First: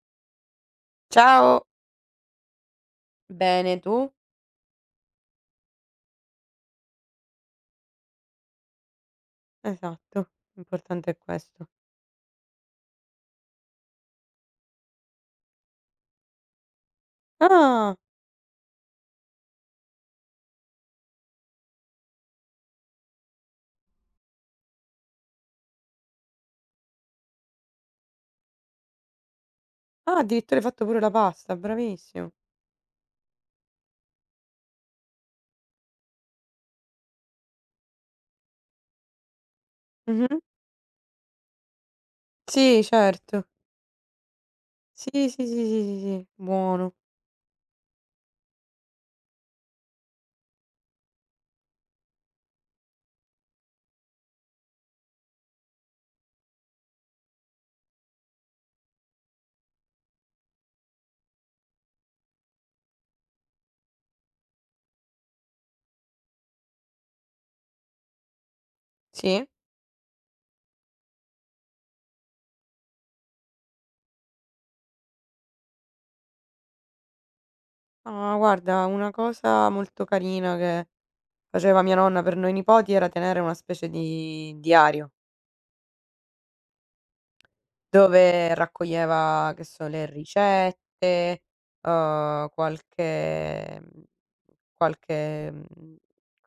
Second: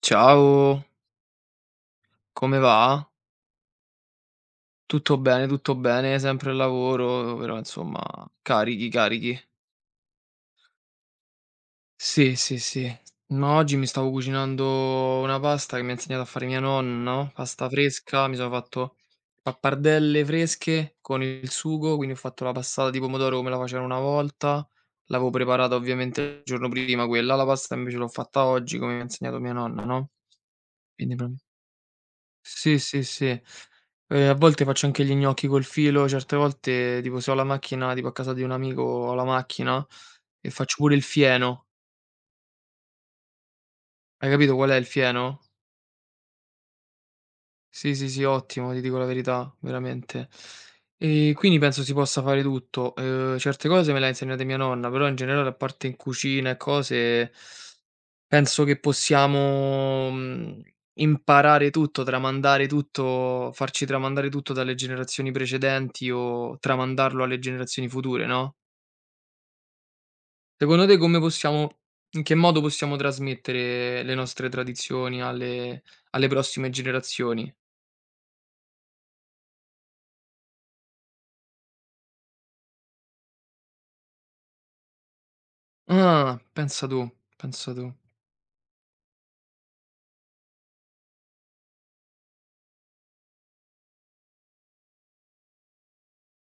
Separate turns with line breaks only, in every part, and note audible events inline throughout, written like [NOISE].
Ciao,
Ciao,
come va?
bene tu?
Tutto bene, sempre al lavoro, però insomma, carichi, carichi.
Esatto, l'importante è questo.
Sì, sì, sì. No, oggi mi stavo cucinando una pasta che mi ha insegnato a fare mia nonna, no? Pasta
Ah!
fresca, mi sono fatto pappardelle fresche con il sugo, quindi ho fatto la passata di pomodoro come la facevano una volta. L'avevo preparata ovviamente il giorno prima quella, la pasta invece l'ho fatta oggi come mi ha insegnato mia nonna, no?
Ah, addirittura hai fatto pure la
Quindi proprio
pasta, bravissimo.
Sì, sì, sì. A volte faccio anche gli gnocchi col filo, certe volte tipo se ho la macchina tipo a casa di un amico ho la macchina
Mh-mh.
e faccio pure il fieno.
Sì, certo.
Hai capito qual è il
Sì, sì,
fieno?
sì, sì, sì, sì, buono.
Sì, sì, sì, ottimo, ti dico la verità, veramente. E quindi penso si possa fare tutto. Certe cose me le ha insegnate mia nonna, però in generale a parte in cucina e cose. Penso che possiamo imparare tutto, tramandare tutto, farci tramandare tutto dalle generazioni precedenti, o tramandarlo alle generazioni future, no,
Sì?
secondo te come possiamo in che modo possiamo trasmettere le nostre tradizioni alle prossime generazioni?
Ah, guarda, una cosa molto carina che faceva mia nonna per noi nipoti era tenere una specie di diario.
Ah, pensa tu, pensa tu.
Dove raccoglieva, che so, le ricette, qualche qualche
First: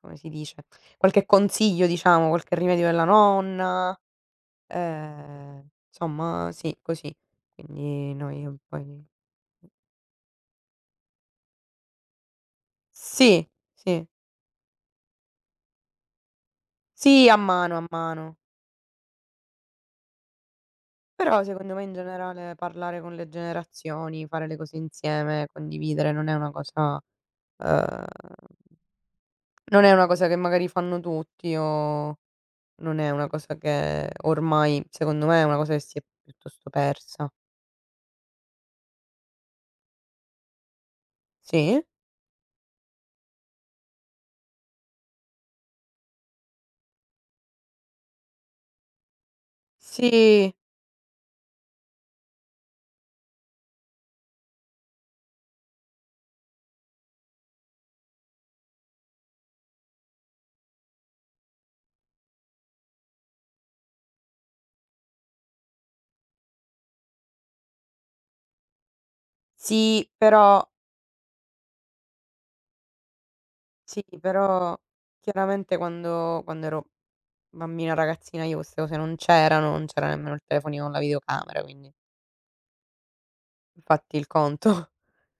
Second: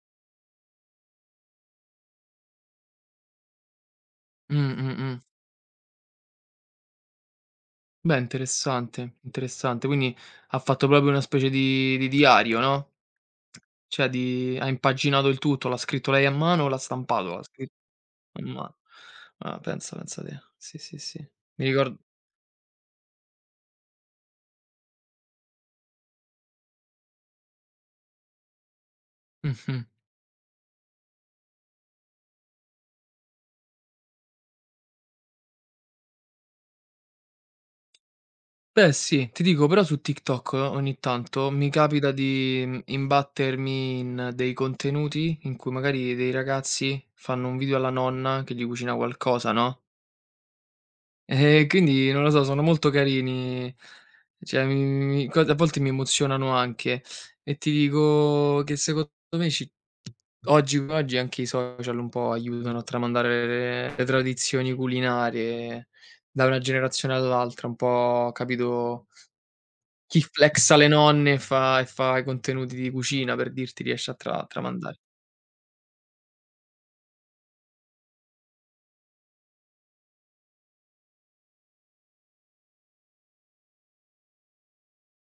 come si dice, qualche consiglio diciamo, qualche rimedio della nonna,
Mh, mh, mh.
insomma sì, così. Quindi
Beh,
noi poi.
interessante, interessante. Quindi ha fatto proprio una specie di diario, no?
Sì, sì.
Cioè, di ha impaginato il tutto, l'ha scritto lei a mano o l'ha
Sì, a
stampato? L'ha scritto
mano, a mano.
a mano. Ah, pensa, pensa te. Sì, sì, sì.
Però
Mi
secondo me in
ricord
generale parlare con le generazioni, fare le cose insieme, condividere uhm Non
Mh-mh.
è una cosa che magari fanno tutti o non è una cosa che ormai secondo me è una cosa che si è piuttosto persa.
Beh sì, ti dico però su TikTok ogni tanto mi
Sì?
capita di imbattermi in dei contenuti in cui magari dei ragazzi fanno un video alla nonna che gli cucina qualcosa, no,
Sì,
e quindi non lo so, sono molto carini. Cioè mi mi mi co a volte mi emozionano anche, e ti dico che secondo me ci oggi come oggi anche i social un po' aiutano a tramandare le tradizioni culinarie da una generazione all'altra, un po', capito,
sì,
chi
però
flexa le nonne e fa i contenuti di cucina per dirti
sì,
riesce a tra
però
tramandare.
chiaramente quando ero bambina, ragazzina, io queste cose non c'erano, non c'era nemmeno il telefonino con la videocamera, quindi fatti il conto.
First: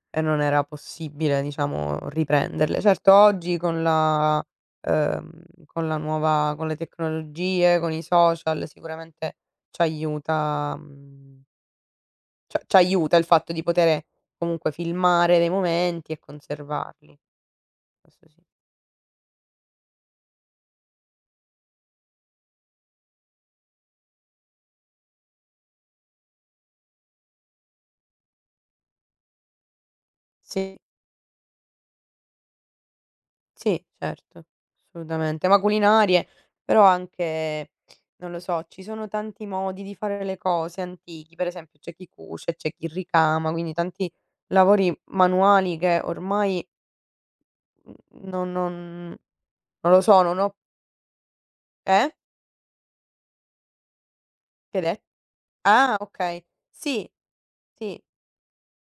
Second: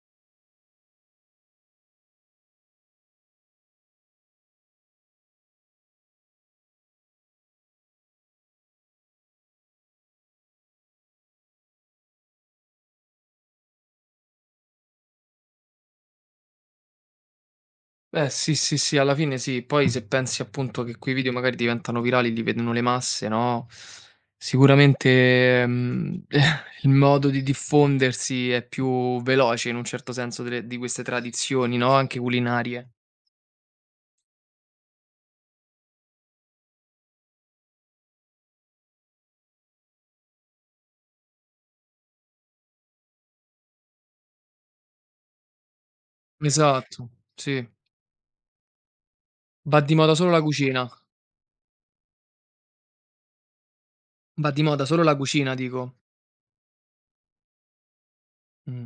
E non era possibile, diciamo, riprenderle. Certo oggi con la nuova con le tecnologie, con i social sicuramente c'aiuta mhmm, cioè c'aiuta il fatto di potere comunque filmare dei momenti e conservarli. Questo
Beh
sì.
sì, sì, sì, alla fine sì. Poi se pensi appunto che quei video magari diventano virali, li vedono le masse, no, sicuramente, [LAUGHS] il modo di diffondersi è più veloce in un certo senso delle
Sì.
di queste tradizioni, no, anche culinarie.
Sì, certo, assolutamente. Ma culinarie, però anche, non lo so, ci sono tanti modi di fare le cose antichi, per esempio c'è chi cuce, c'è chi ricama, quindi tanti lavori manuali che ormai
Esatto, sì.
mhmm, non non
Va
non
di
lo
moda
so,
solo
non
la
ho
cucina.
eh?
Va di
Che hai
moda
de
solo la cucina,
Ah,
dico.
okay, sì, sì,
Mh.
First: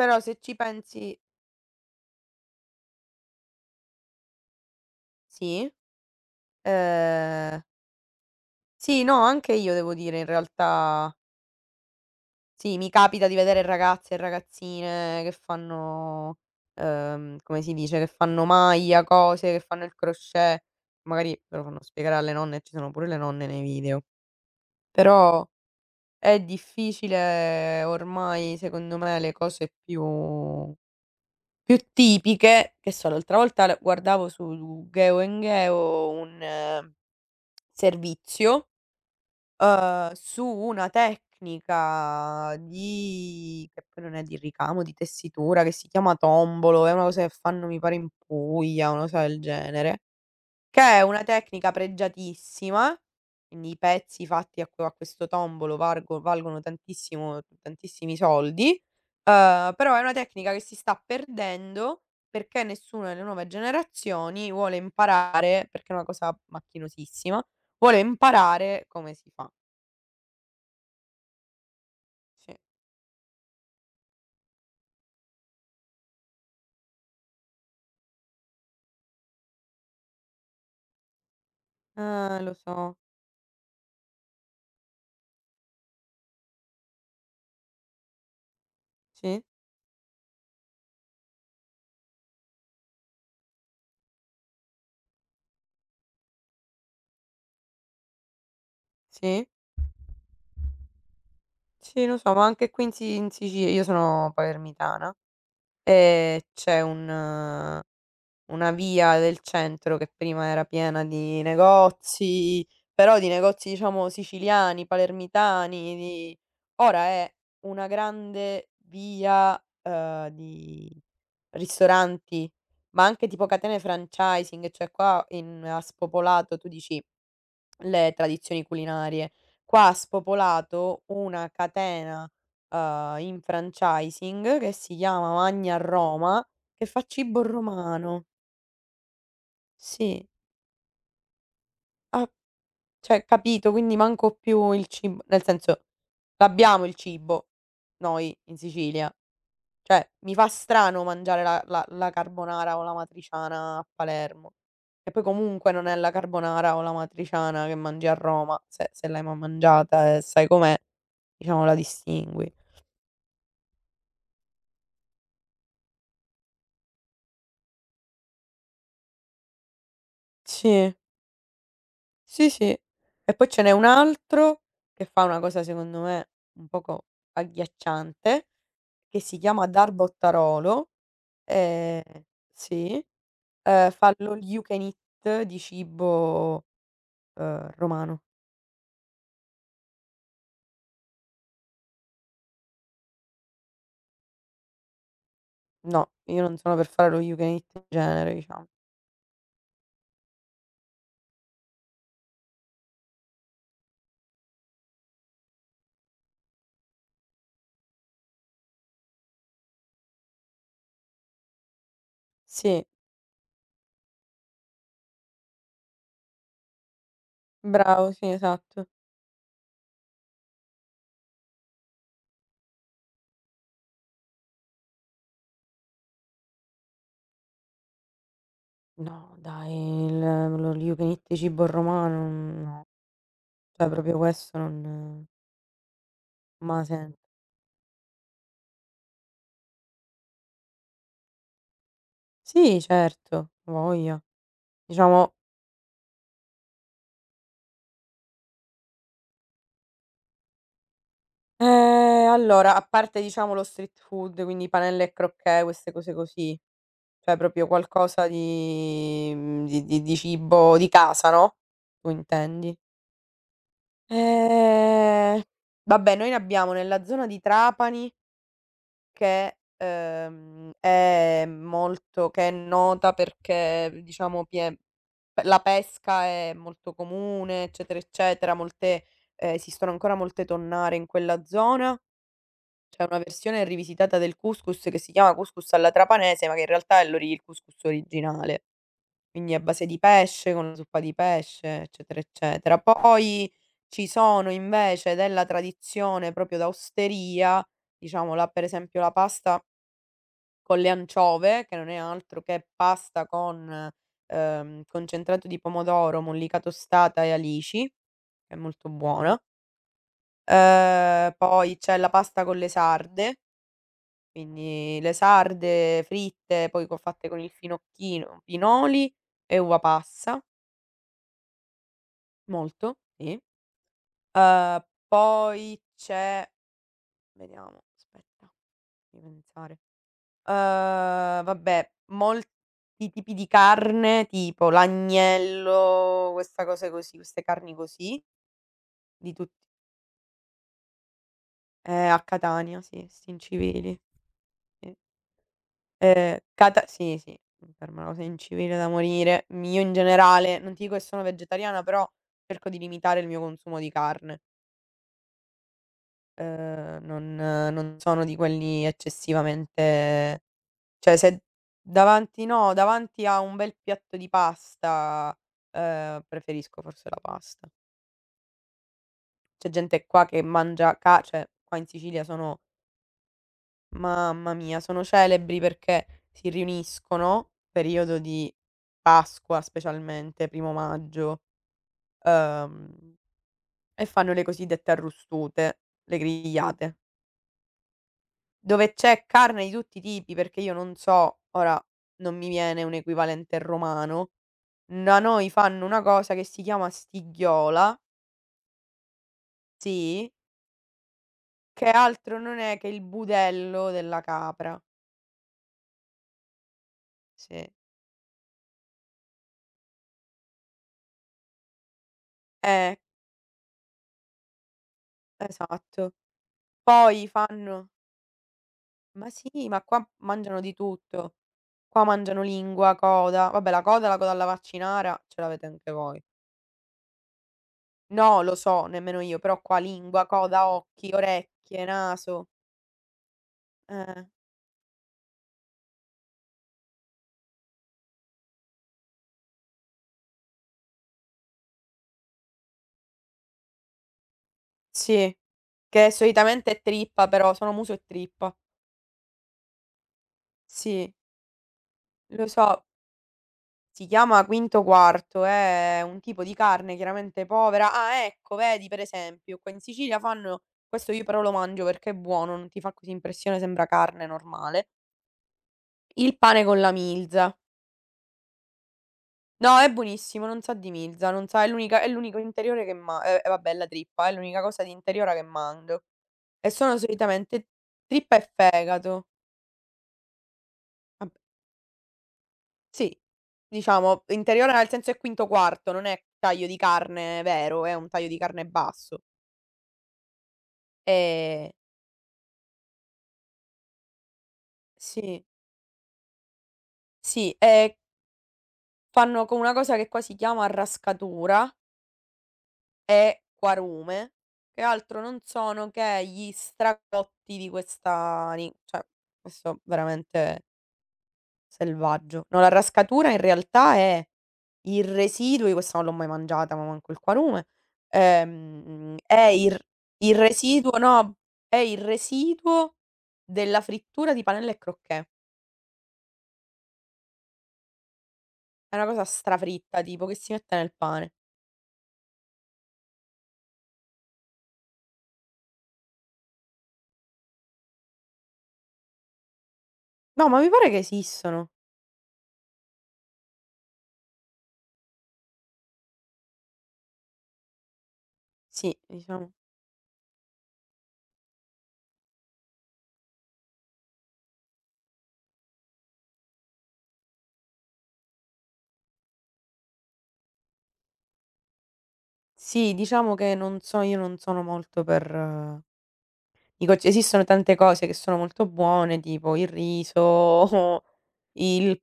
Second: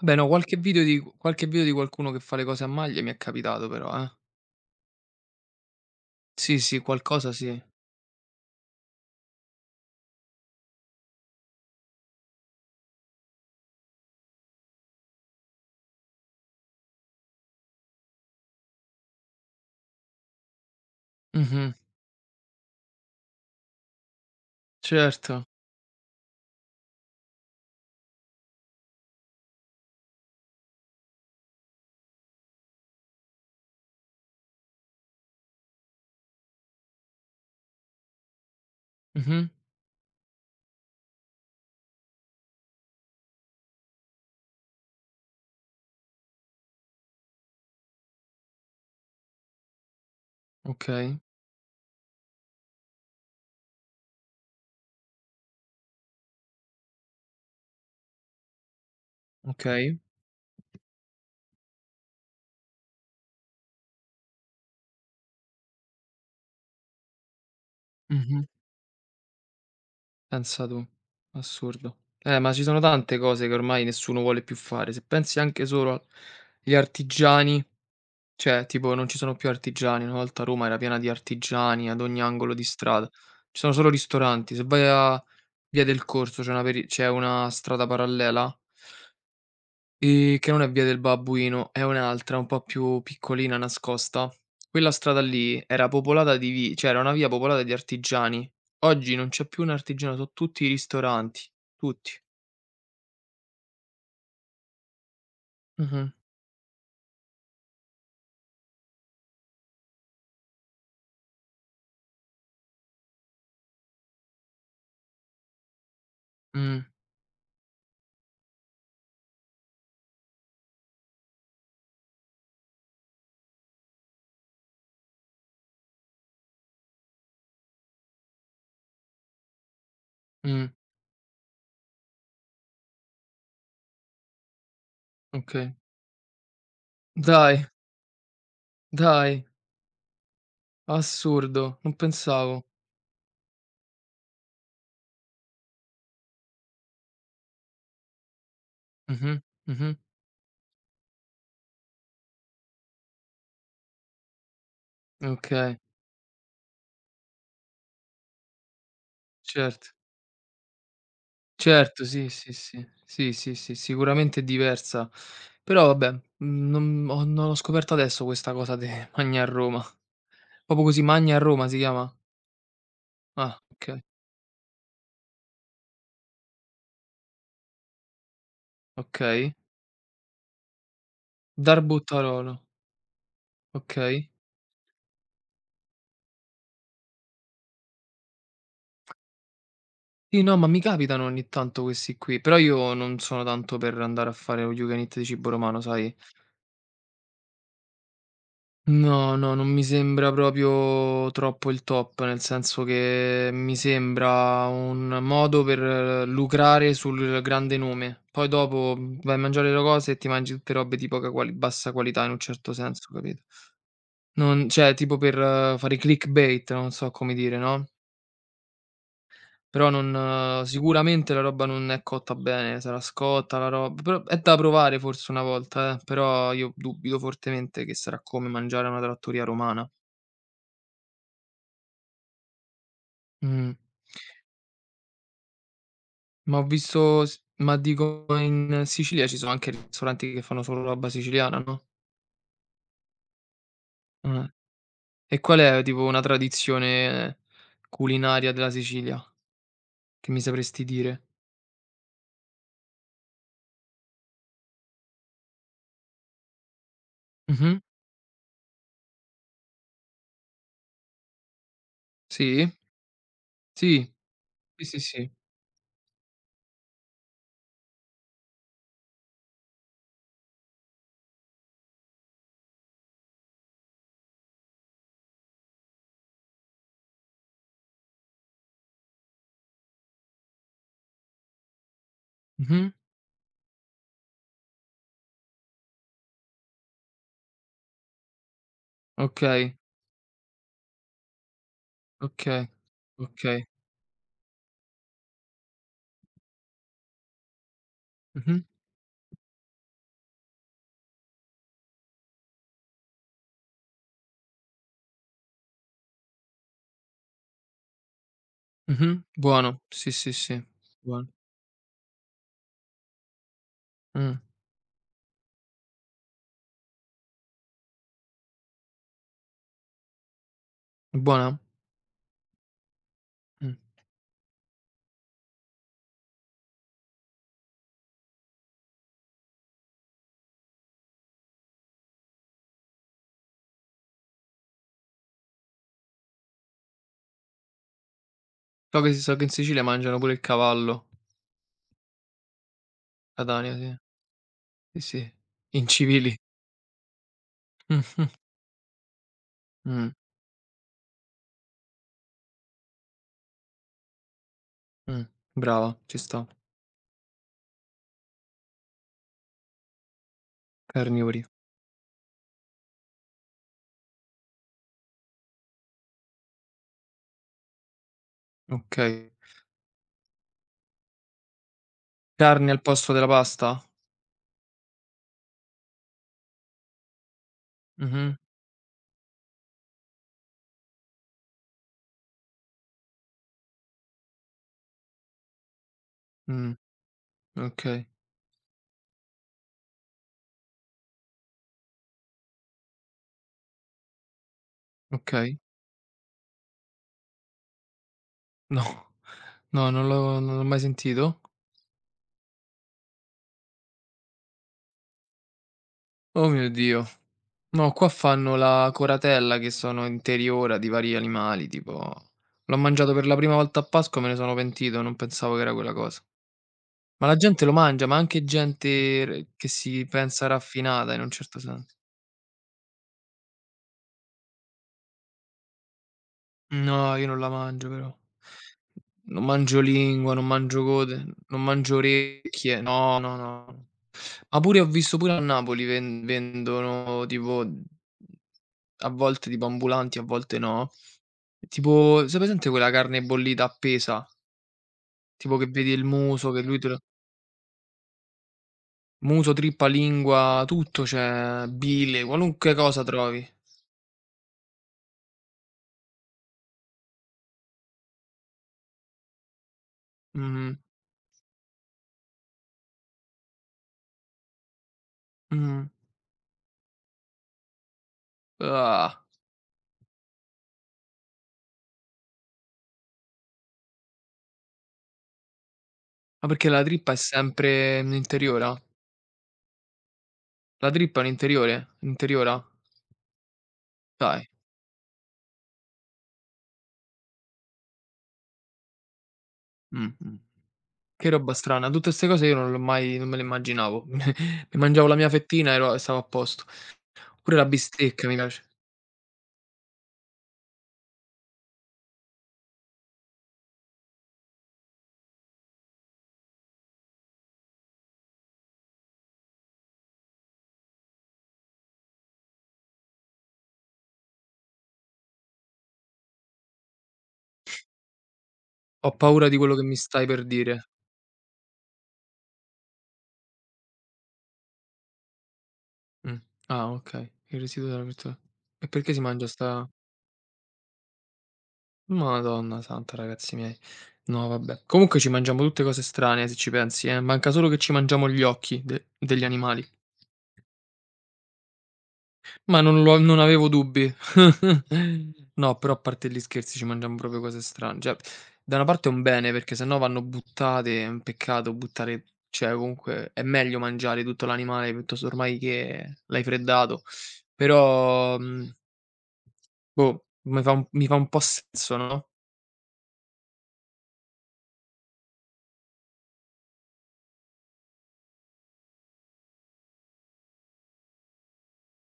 Vabbè no,
se ci pensi
qualche video di qualcuno che fa le cose a maglia mi è capitato però, eh.
sì,
Sì, sì, qualcosa sì.
ehm, sì, no, anche io devo dire in realtà. Sì, mi capita di vedere ragazze e ragazzine che fanno, come si dice, che fanno maglia, cose, che fanno il crochet. Magari te lo
Mh-mh.
fanno spiegare alle nonne, ci sono pure le nonne nei video. Però
Certo.
è difficile ormai, secondo me, le cose più tipiche, che so, l'altra volta l guardavo su Geo&Geo un servizio
Mh-mh.
su una tecnica di che poi non è di ricamo, di tessitura, che si chiama tombolo, è una cosa che fanno mi pare in Puglia, una cosa del genere, che è
Okay,
una tecnica pregiatissima, quindi i pezzi fatti a questo tombolo vargo valgono tantissimo tantissimi soldi, però
okay.
è una tecnica che si sta perdendo perché nessuno delle nuove generazioni vuole imparare, perché è una cosa macchinosissima, vuole
Mh-mh.
imparare come si fa.
Pensa tu. Assurdo.
Sì,
Ma ci sono tante cose che ormai nessuno vuole più fare. Se pensi anche solo agli artigiani. Cioè, tipo non ci sono più artigiani, una volta Roma era piena di artigiani ad ogni angolo
lo
di
so.
strada. Ci sono solo ristoranti. Se vai a Via del Corso c'è una strada parallela,
Sì,
che non è Via del Babbuino, è un'altra un po' più piccolina, nascosta. Quella strada lì era popolata di vi cioè era una via popolata di artigiani. Oggi non
sì,
c'è più un artigiano, so' tutti i ristoranti,
sì,
tutti.
lo so, ma anche qui in Sicilia io sono palermitana,
Mh-mh.
e c'è un una via del centro che prima era piena di negozi, però di negozi diciamo siciliani, palermitani, di
Mh,
ora è una grande via, di ristoranti, ma anche tipo catene franchising, cioè qua in a Spopolato tu dici. Le tradizioni culinarie. Qua ha
mh,
spopolato una catena, in franchising che si chiama
okay.
Magna Roma, che fa cibo
Dai,
romano.
dai,
Sì,
assurdo, non
ah,
pensavo.
cioè capito, quindi manco più il cib nel senso, l'abbiamo il cibo noi in Sicilia.
Mh-mh, mh-mh.
Cioè, mi fa strano mangiare la carbonara o la matriciana a Palermo. Che poi comunque
Okay,
non è la carbonara o la matriciana che mangi a Roma, se l'hai mai
certo.
mangiata e sai com'è. Diciamo la
Certo, sì,
distingui.
sì, sì. Sì, sì, sì, sicuramente è diversa. Però vabbè, non l'ho scoperto adesso questa cosa de [LAUGHS] Magna a Roma. Proprio
Sì,
così, Magna a Roma si chiama?
sì, sì. E poi
Ah,
ce n'è un
okay,
altro che fa una cosa secondo me un poco agghiacciante, che si
okay.
chiama Dar Bottarolo, ehm
Darbutarolo,
sì, fa
okay.
l'all you can eat di cibo, romano.
Sì, no, ma mi capitano ogni tanto questi qui, però io non sono tanto per andare a fare all you can eat di cibo romano,
No,
sai?
io non sono per fare lo you can eat in genere, diciamo.
No, no, non mi sembra proprio troppo il top, nel senso che mi sembra un modo per lucrare sul grande nome. Poi dopo vai a mangiare le cose e ti mangi tutte robe di poca quali bassa qualità in un certo
Sì,
senso, capito? Non, cioè tipo per fare clickbait, non so come dire, no,
bravo, sì, esatto.
però non sicuramente la roba non è cotta bene, sarà scotta la rob però è da provare forse una volta, però io dubito fortemente che sarà come mangiare a una
No
trattoria
dai,
romana.
il l'all you can eat di cibo romano, no.
Mh.
Cioè proprio questo non
Ma ho
non m'ha sen
visto s ma dico, in Sicilia ci sono anche ristoranti che fanno solo roba siciliana, no?
Sì, certo, a voglia.
Ah.
Diciamo.
E qual è tipo una tradizione culinaria della Sicilia che mi sapresti dire?
Allora a parte diciamo lo street food, quindi panelle e crocchè, queste cose così, cioè proprio
Mh-mh.
qualcosa di di cibo di casa, no, tu
Sì?
intendi.
Sì. Sì, sì, sì.
Ehm, vabbè, noi ne abbiamo nella zona di Trapani, che è nota perché diciamo pie pe la pesca è molto comune, eccetera, eccetera, molte esistono ancora molte tonnare in quella zona.
Mh-mh.
C'è una versione rivisitata del couscous che si chiama couscous alla trapanese, ma che in realtà è l'ori il couscous originale, quindi è a
Okay,
base di pesce, con la zuppa di pesce, eccetera,
okay,
eccetera. Poi
okay.
ci sono invece della tradizione proprio da osteria, diciamo la
Mh-mh,
per esempio la pasta con le anciove, che non è altro che pasta con, concentrato di pomodoro, mollica tostata e alici, che è molto
mh-mh.
buona.
Buono. Sì, sì, sì. Buono.
Poi c'è la pasta con le sarde,
Mh.
quindi le sarde fritte, poi co fatte con il finocchino, pinoli e uva passa,
È buona?
molto, sì.
Mh.
Poi c'è vediamo, aspetta, fammi pensare. Uhm, vabbè, molti tipi di carne, tipo l'agnello, questa cose così, queste carni così,
So che
di
so che in
tutti
Sicilia mangiano pure il cavallo.
a Catania, sì, sti
Catania, sì.
incivili, sì.
Sì, sì. Incivili.
Cata sì, sì, per me
Mh.
è una cosa
[LAUGHS]
incivile da morire. M Io in
Mh.
generale, non ti dico che sono vegetariana, però cerco di limitare il mio consumo di carne.
Mh, brava, ci sta.
Non sono di quelli eccessivamente. Cioè se
Carnivori,
davanti no, davanti a un bel piatto di pasta, preferisco forse la pasta.
okay.
C'è gente qua che mangia ca cioè qua in Sicilia sono
Carne al posto della pasta?
mamma mia, sono celebri perché si riuniscono, periodo
Mh-mh,
di Pasqua specialmente, primo maggio, ehm, e fanno le cosiddette arrostute, le
mh,
grigliate,
okay,
dove c'è carne di tutti i tipi, perché io non so, ora non mi viene un equivalente romano. Da noi
okay.
fanno una cosa che si chiama stighiola,
No, no, non l'ho
sì,
non l'ho mai sentito.
che altro non è che il budello della capra,
Oh mio Dio.
sì.
No, qua fanno la coratella che sono interiora di vari animali, tipo l'ho
Eh,
mangiato per la prima volta a Pasqua e me ne sono pentito, non pensavo che era quella
esatto.
cosa. Ma
Poi
la gente lo
fanno.
mangia, ma anche gente
Ma
r che
sì, ma
si
qua
pensa
mangiano di
raffinata in un
tutto.
certo sen.
Qua mangiano lingua, coda, vabbè la coda alla vaccinara ce l'avete anche voi.
No, io non la mangio però.
No, lo so, nemmeno io,
Non
però qua
mangio
lingua,
lingua, non
coda,
mangio
occhi,
gote, non
orecchie,
mangio
naso.
orecchie. No, no, no.
Eh,
Ma pure ho visto pure a Napoli vendono tipo, a volte tipo ambulanti, a volte no, tipo sei presente quella carne bollita appesa?
sì,
Tipo che vedi il
che
muso, che
solitamente
lui
è
te lo
trippa però sono muso e trippa.
muso, trippa, lingua, tutto
Sì,
c'è, bile,
lo
qualunque
so.
cosa trovi.
Si chiama quinto quarto, è un tipo di carne chiaramente povera. Ah, ecco, vedi, per esempio qua in Sicilia fanno
Mh-mh,
questo. Io però lo mangio perché è buono, non ti fa così impressione, sembra carne normale,
mh-mh.
il pane con la milza.
Ah,
No, è buonissimo, non sa di milza, non sa è l'unico interiore che ma e vabbè, la trippa, è l'unica cosa di interiora che mangio,
ma
e
perché la
sono
trippa è
solitamente
sempre in
trippa e
interiora?
fegato.
La trippa è un
Vabb
interiore? Interiora?
Sì, diciamo
Dai.
interiore nel senso è quinto quarto, non è taglio di carne vero, è un taglio di carne basso.
Mh, mh. Che roba
Ehm,
strana, tutte 'ste cose io non l'ho mai non me le immaginavo. [LAUGHS] Mi mangiavo la mia
sì,
fettina ero e stavo a posto.
sì,
Pure la bistecca mi piace.
fanno con una cosa che qua si chiama rascatura e quarume, che altro non sono che gli stracotti di questa ni cioè questo veramente selvaggio. No, la rascatura in realtà è il residuo. Io questa non l'ho mai mangiata, ma manco il quarume,
Ho
è
paura di quello che mi stai
il
per dire.
residuo, no, è il residuo della frittura di panelle e crocchè.
Mh. Ah okay, il residuo della [UNINTELLIGIBLE] frittura. E
È una
perché si
cosa
mangia sta?
strafritta tipo che si mette nel pane.
Madonna santa, ragazzi miei. No vabbè. Comunque ci mangiamo tutte cose strane, se ci pensi, manca solo che ci mangiamo gli occhi de degli animali.
No, ma mi pare che esistano.
Ma non avevo dubbi. [LAUGHS] No, però a parte gli scherzi ci mangiamo proprio cose strane. Cioè, da una
Sì,
parte è un
diciamo
bene, perché se no vanno buttate, è un peccato buttare, cioè comunque è meglio mangiare tutto l'animale piuttosto, ormai che l'hai freddato. Però, boh, mi fa un po' senso, no,
sì, diciamo che non so, io non sono molto per i co esistono tante cose che sono molto buone, tipo il riso, [LAUGHS] il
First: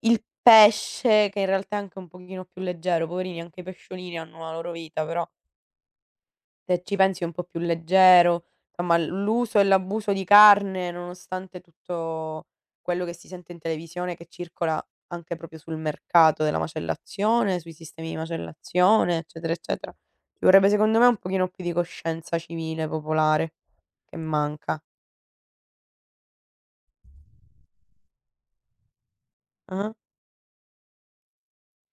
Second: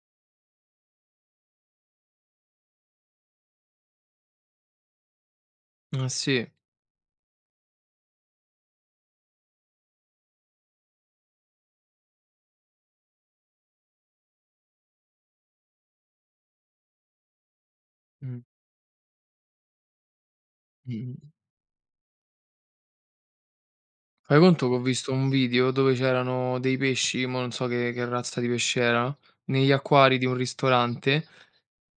il pesce che in realtà è anche un pochino più leggero, poverini anche i pesciolini hanno la loro vita, però
eh sì.
se ci pensi è un po' più leggero, insomma l'uso e l'abuso di carne, nonostante tutto quello che si sente in televisione, che circola anche proprio sul mercato della macellazione, sui sistemi di
Mh,
macellazione, eccetera, eccetera, ci vorrebbe secondo me un
mh-mh.
pochino più di coscienza civile popolare, che
Fai conto che ho
manca.
visto un video dove c'erano dei pesci, mo non so che razza di pesce era, negli
Ah-ah.
acquari di un ristorante.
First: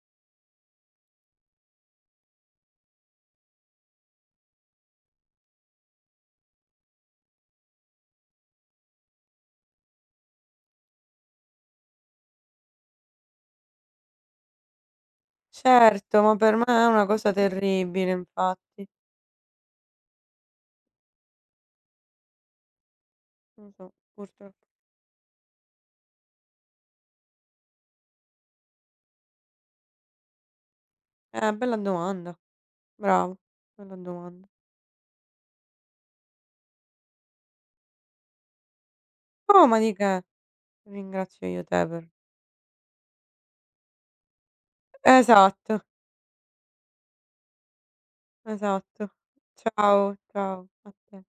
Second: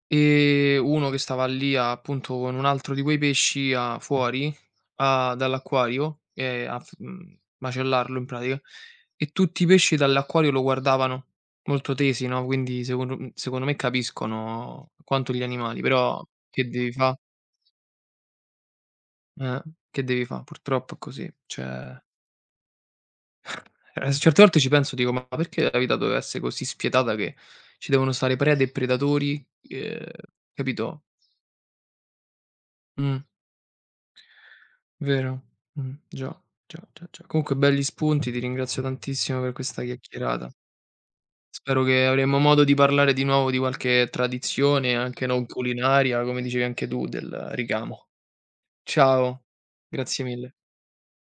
Uno che stava lì a appunto con un altro di quei pesci a fuori, a dall'acquario, macellarlo in pratica, e tutti i pesci dall'acquario lo guardavano, molto tesi, no, quindi secondo me capiscono quanto gli animali,
Certo,
però
ma per me
che
è
devi
una
fa?
cosa terribile infatti.
Eh, che devi fa? Purtroppo è così, cioè,
Lo so,
s certe volte
purtroppo.
ci penso, dico: "Ma perché la vita deve essere così spietata che ci devono stare prede e predatori?" Ehm, Capito?
Bella domanda,
Mh.
bravo, bella domanda.
Vero. Mh. Già, già, già, già. Comunque belli spunti, ti ringrazio tantissimo per
Oh, ma
questa
di che,
chiacchierata.
ringrazio io
Spero
te
che
per
avremo modo di parlare di nuovo di qualche tradizione, anche non
Esatto,
culinaria, come dicevi anche tu, del ricamo.
esatto.
Ciao,
Ciao,
grazie mille.
ciao a te.